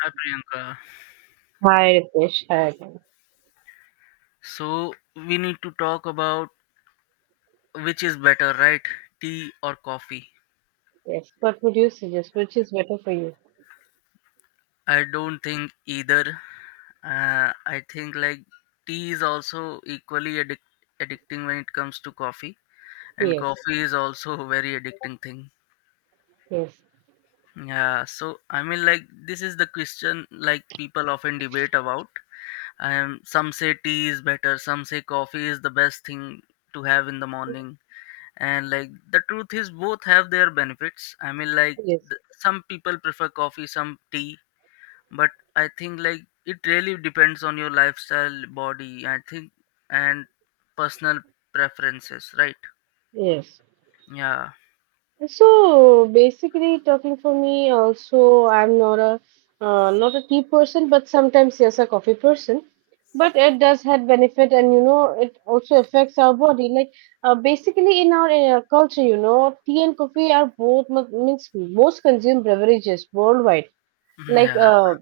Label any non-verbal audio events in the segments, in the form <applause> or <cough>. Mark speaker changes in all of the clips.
Speaker 1: Hi Priyanka.
Speaker 2: Hi, Ritesh. Hi again.
Speaker 1: So we need to talk about which is better, right? Tea or coffee?
Speaker 2: Yes. What would you suggest? Which is better for you?
Speaker 1: I don't think either. I think like, tea is also equally addicting when it comes to coffee, and
Speaker 2: Yes.
Speaker 1: coffee is also a very addicting thing.
Speaker 2: Yes.
Speaker 1: Yeah. So I mean, like this is the question like people often debate about. Some say tea is better, some say coffee is the best thing to have in the morning. And like the truth is both have their benefits. I mean, like
Speaker 2: Yes.
Speaker 1: some people prefer coffee, some tea, but I think like it really depends on your lifestyle, body, I think, and personal preferences, right?
Speaker 2: Yes.
Speaker 1: Yeah.
Speaker 2: So basically, talking for me, also I'm not a tea person, but sometimes yes, a coffee person. But it does have benefit, and it also affects our body. Like basically, in our culture, tea and coffee are both means most consumed beverages worldwide.
Speaker 1: <laughs>
Speaker 2: Like
Speaker 1: Yeah.
Speaker 2: uh,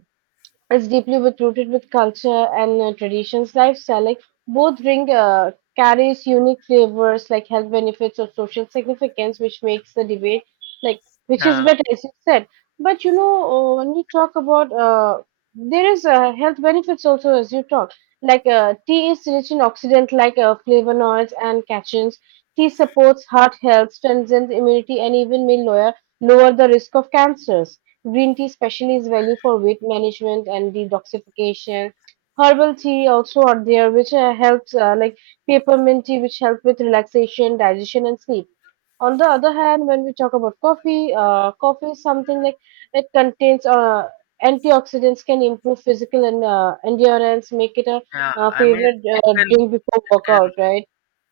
Speaker 2: It's deeply rooted with culture and traditions. Lifestyle, like both drink carries unique flavors, like health benefits or social significance, which makes the debate like which is
Speaker 1: Yeah.
Speaker 2: better, as you said. But when we talk about there is health benefits also, as you talk, like tea is rich in oxidant like flavonoids and catechins. Tea supports heart health, strengthens immunity, and even may lower the risk of cancers. Green tea especially is value for weight management and detoxification. Herbal tea also are there, which helps like peppermint tea, which help with relaxation, digestion, and sleep. On the other hand, when we talk about coffee is something like it contains antioxidants, can improve physical and endurance, make it a,
Speaker 1: Yeah,
Speaker 2: uh
Speaker 1: I mean,
Speaker 2: favorite
Speaker 1: it can,
Speaker 2: drink before
Speaker 1: it can,
Speaker 2: workout, right?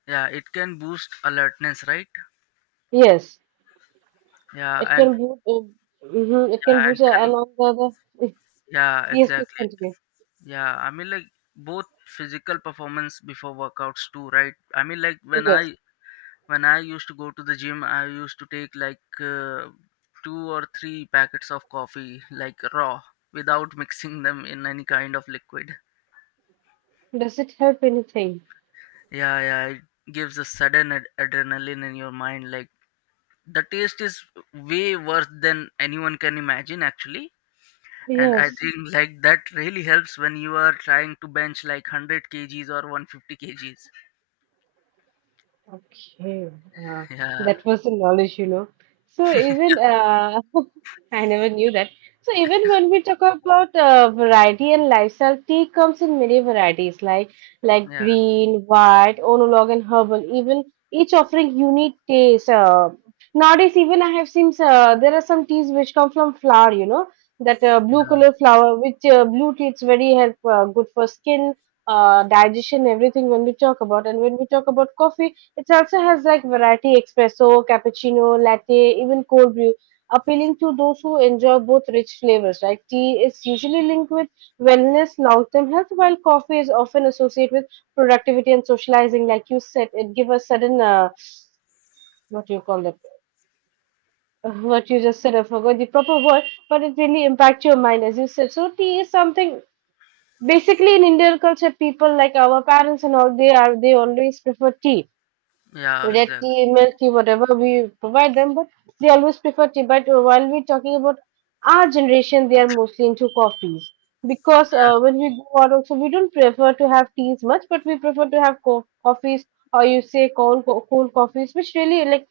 Speaker 1: yeah, it can boost alertness, right?
Speaker 2: Yes,
Speaker 1: Yeah.
Speaker 2: it
Speaker 1: And
Speaker 2: can boost. Mhm, it
Speaker 1: yeah,
Speaker 2: can
Speaker 1: and
Speaker 2: boost, and
Speaker 1: can,
Speaker 2: on the other.
Speaker 1: yeah,
Speaker 2: Yes, please
Speaker 1: exactly.
Speaker 2: continue.
Speaker 1: Yeah, I mean, like both physical performance before workouts too, right? I mean, like when i
Speaker 2: Yes.
Speaker 1: when I used to go to the gym, I used to take like two or three packets of coffee, like raw, without <laughs> mixing them in any kind of liquid.
Speaker 2: Does it help anything?
Speaker 1: Yeah, yeah, it gives a sudden adrenaline in your mind. Like the taste is way worse than anyone can imagine, actually. And I
Speaker 2: Yes.
Speaker 1: think like that really helps when you are trying to bench like 100 kgs or 150 kgs.
Speaker 2: Okay, uh,
Speaker 1: Yeah,
Speaker 2: that was the knowledge. So even <laughs> I never knew that. So even when we talk about variety and lifestyle, tea comes in many varieties, like
Speaker 1: yeah,
Speaker 2: green, white, oolong, and herbal. Even each offering unique taste. Nowadays, even I have seen there are some teas which come from flower, that blue
Speaker 1: yeah,
Speaker 2: color flower, which blue tea it's very help good for skin, digestion, everything. When we talk about and when we talk about coffee it also has like variety espresso, cappuccino, latte, even cold brew, appealing to those who enjoy both rich flavors. Like tea is usually linked with wellness, long-term health, while coffee is often associated with productivity and socializing. Like you said, it give a sudden what do you call it? <laughs> What you just said, I forgot the proper word, but it really impacts your mind, as you said. So tea is something basically in Indian culture, people like our parents and all they always prefer tea
Speaker 1: yeah,
Speaker 2: to their
Speaker 1: exactly.
Speaker 2: email, key, whatever we provide them, but they always prefer tea. But while we're talking about our generation, they are mostly into coffees because when we go out, also we don't prefer to have teas much, but we prefer to have coffees or you say cold coffees, which really like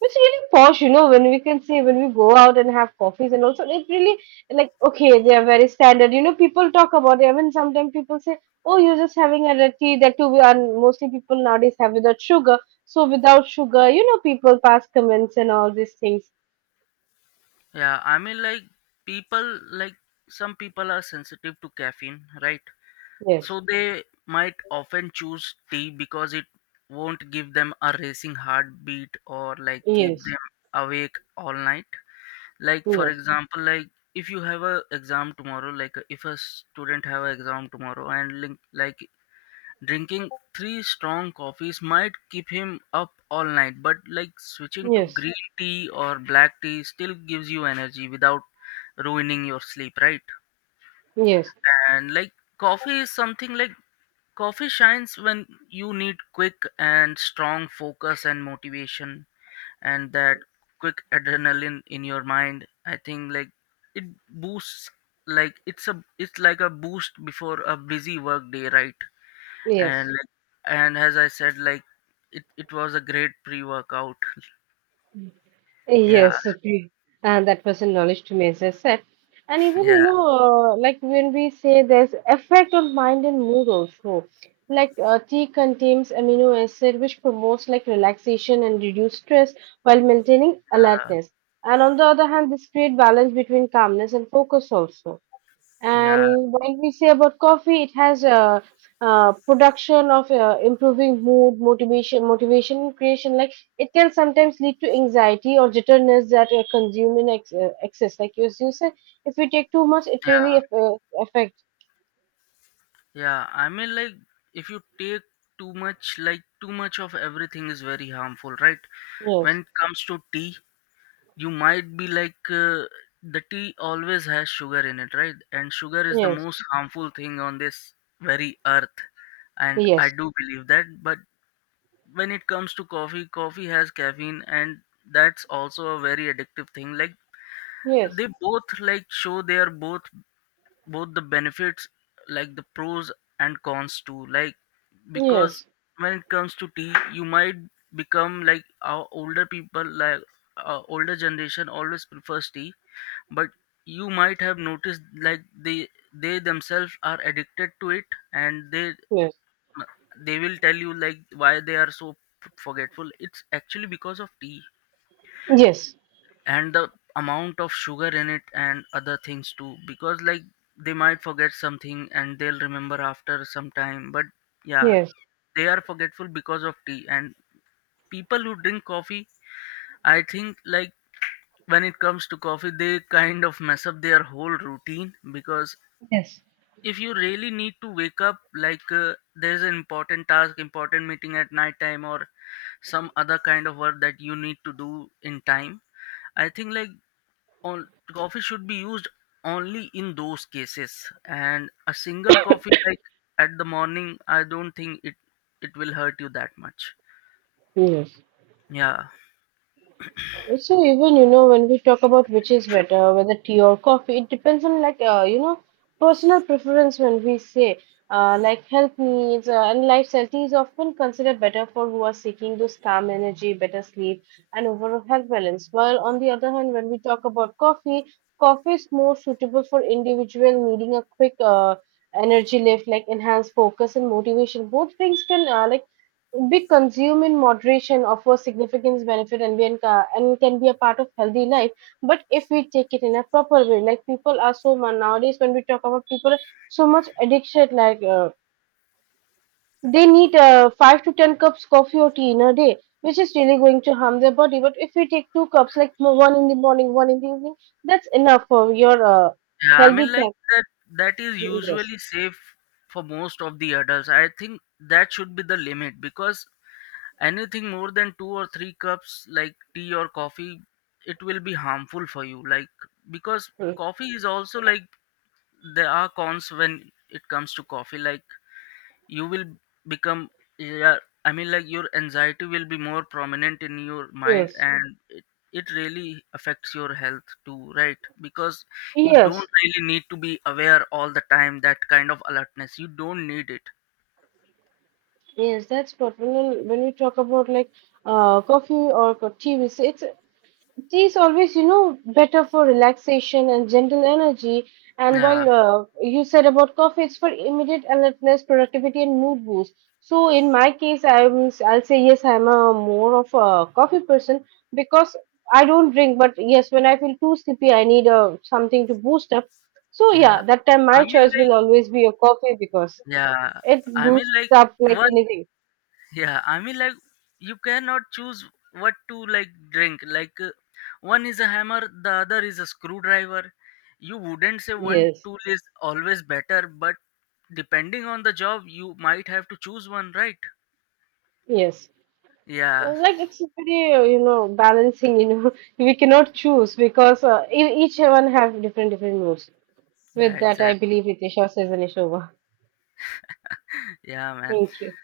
Speaker 2: it's really posh, when we can see when we go out and have coffees and also it really like okay, they are very standard. People talk about it. Even sometimes people say, "Oh, you're just having a red tea." That too, we are mostly people nowadays have without sugar. So without sugar, people pass comments and all these things.
Speaker 1: Yeah, I mean, like, people, like, some people are sensitive to caffeine, right?
Speaker 2: Yes,
Speaker 1: So they might often choose tea because it won't give them a racing heartbeat or, like, keep
Speaker 2: yes,
Speaker 1: them awake all night. Like, for
Speaker 2: yes,
Speaker 1: example, like, if you have a exam tomorrow, like, if a student have an exam tomorrow and, link, like, drinking three strong coffees might keep him up all night, but like switching to
Speaker 2: yes,
Speaker 1: green tea or black tea still gives you energy without ruining your sleep, right?
Speaker 2: yes,
Speaker 1: And like coffee is something like coffee shines when you need quick and strong focus and motivation, and that quick adrenaline in your mind. I think like it boosts, like it's a, it's like a boost before a busy work day, right? And
Speaker 2: yes.
Speaker 1: like, and as I said, like it was a great pre-workout. <laughs> Yeah.
Speaker 2: Yes. And that was a knowledge to me, as I said. And even,
Speaker 1: Yeah.
Speaker 2: like when we say there's effect on mind and mood also. Like tea contains amino acid which promotes like relaxation and reduce stress while maintaining alertness. And on the other hand, this create balance between calmness and focus also.
Speaker 1: Yeah.
Speaker 2: And when we say about coffee, it has a production of improving mood, motivation creation. Like it can sometimes lead to anxiety or jitterness that consume in excess. Like you said, if we take too much, it really
Speaker 1: Yeah.
Speaker 2: affect.
Speaker 1: Yeah, I mean, like if you take too much, like too much of everything is very harmful, right? When
Speaker 2: Yes,
Speaker 1: it comes to tea, you might be like the tea always has sugar in it, right? And sugar is the
Speaker 2: yes,
Speaker 1: most harmful thing on this very earth, and I
Speaker 2: yes,
Speaker 1: do believe that. But when it comes to coffee, coffee has caffeine, and that's also a very addictive thing. Like
Speaker 2: yes,
Speaker 1: they, both like show their both, both the benefits, like the pros and cons too, like, because
Speaker 2: yes,
Speaker 1: when it comes to tea you might become like our older people. Like our older generation always prefers tea, but you might have noticed like they themselves are addicted to it, and they
Speaker 2: yes,
Speaker 1: they will tell you like why they are so forgetful. It's actually because of tea
Speaker 2: yes,
Speaker 1: and the amount of sugar in it and other things too, because like they might forget something and they'll remember after some time, but yeah,
Speaker 2: yes,
Speaker 1: they are forgetful because of tea. And people who drink coffee, I think like when it comes to coffee, they kind of mess up their whole routine, because
Speaker 2: yes,
Speaker 1: if you really need to wake up, like there's an important task, important meeting at night time or some other kind of work that you need to do in time, I think like all coffee should be used only in those cases. And a single coffee like at the morning, I don't think it, it will hurt you that much.
Speaker 2: yes.
Speaker 1: Yeah.
Speaker 2: So even when we talk about which is better, whether tea or coffee, it depends on like personal preference. When we say like health needs and lifestyle, tea is often considered better for who are seeking those calm energy, better sleep, and overall health balance. While on the other hand, when we talk about coffee is more suitable for individual needing a quick energy lift, like enhanced focus and motivation. Both things can like be consumed in moderation offers significant benefit and can be a part of healthy life. But if we take it in a proper way, like people are so much nowadays when we talk about people, so much addiction, like they need 5 to 10 cups coffee or tea in a day, which is really going to harm their body. But if we take two cups, like one in the morning, one in the evening, that's enough for your
Speaker 1: Yeah, I mean,
Speaker 2: healthy
Speaker 1: like
Speaker 2: time.
Speaker 1: that, that is
Speaker 2: Yes.
Speaker 1: usually safe for most of the adults. I think that should be the limit, because anything more than two or three cups like tea or coffee, it will be harmful for you, like, because
Speaker 2: Mm.
Speaker 1: coffee is also like, there are cons when it comes to coffee. Like you will become, yeah, I mean, like your anxiety will be more prominent in your mind,
Speaker 2: Yes.
Speaker 1: and it really affects your health too, right? Because you don't
Speaker 2: Yes.
Speaker 1: really need to be aware all the time. That kind of alertness you don't need it.
Speaker 2: Yes, that's what when we talk about like coffee or tea, we say it's tea is always better for relaxation and gentle energy. And while
Speaker 1: Yeah.
Speaker 2: you said about coffee, it's for immediate alertness, productivity, and mood boost. So in my case, I'll say yes, I'm a more of a coffee person because I don't drink. But yes, when I feel too sleepy, I need something to boost up. So
Speaker 1: Yeah,
Speaker 2: yeah, that time
Speaker 1: I
Speaker 2: my
Speaker 1: mean,
Speaker 2: choice will
Speaker 1: like,
Speaker 2: always be a coffee because
Speaker 1: yeah,
Speaker 2: it
Speaker 1: I mean,
Speaker 2: boosts
Speaker 1: like
Speaker 2: up like
Speaker 1: one,
Speaker 2: anything.
Speaker 1: yeah, I mean, like you cannot choose what to like drink. Like one is a hammer, the other is a screwdriver. You wouldn't say one
Speaker 2: Yes,
Speaker 1: tool is always better, but depending on the job, you might have to choose one, right?
Speaker 2: yes. Uh,
Speaker 1: Yeah.
Speaker 2: Like it's very, balancing, <laughs> we cannot choose because each one have different moods.
Speaker 1: Yeah,
Speaker 2: With that, I
Speaker 1: exactly.
Speaker 2: believe Ritesha says an issue over.
Speaker 1: Yeah, man.
Speaker 2: Thank you.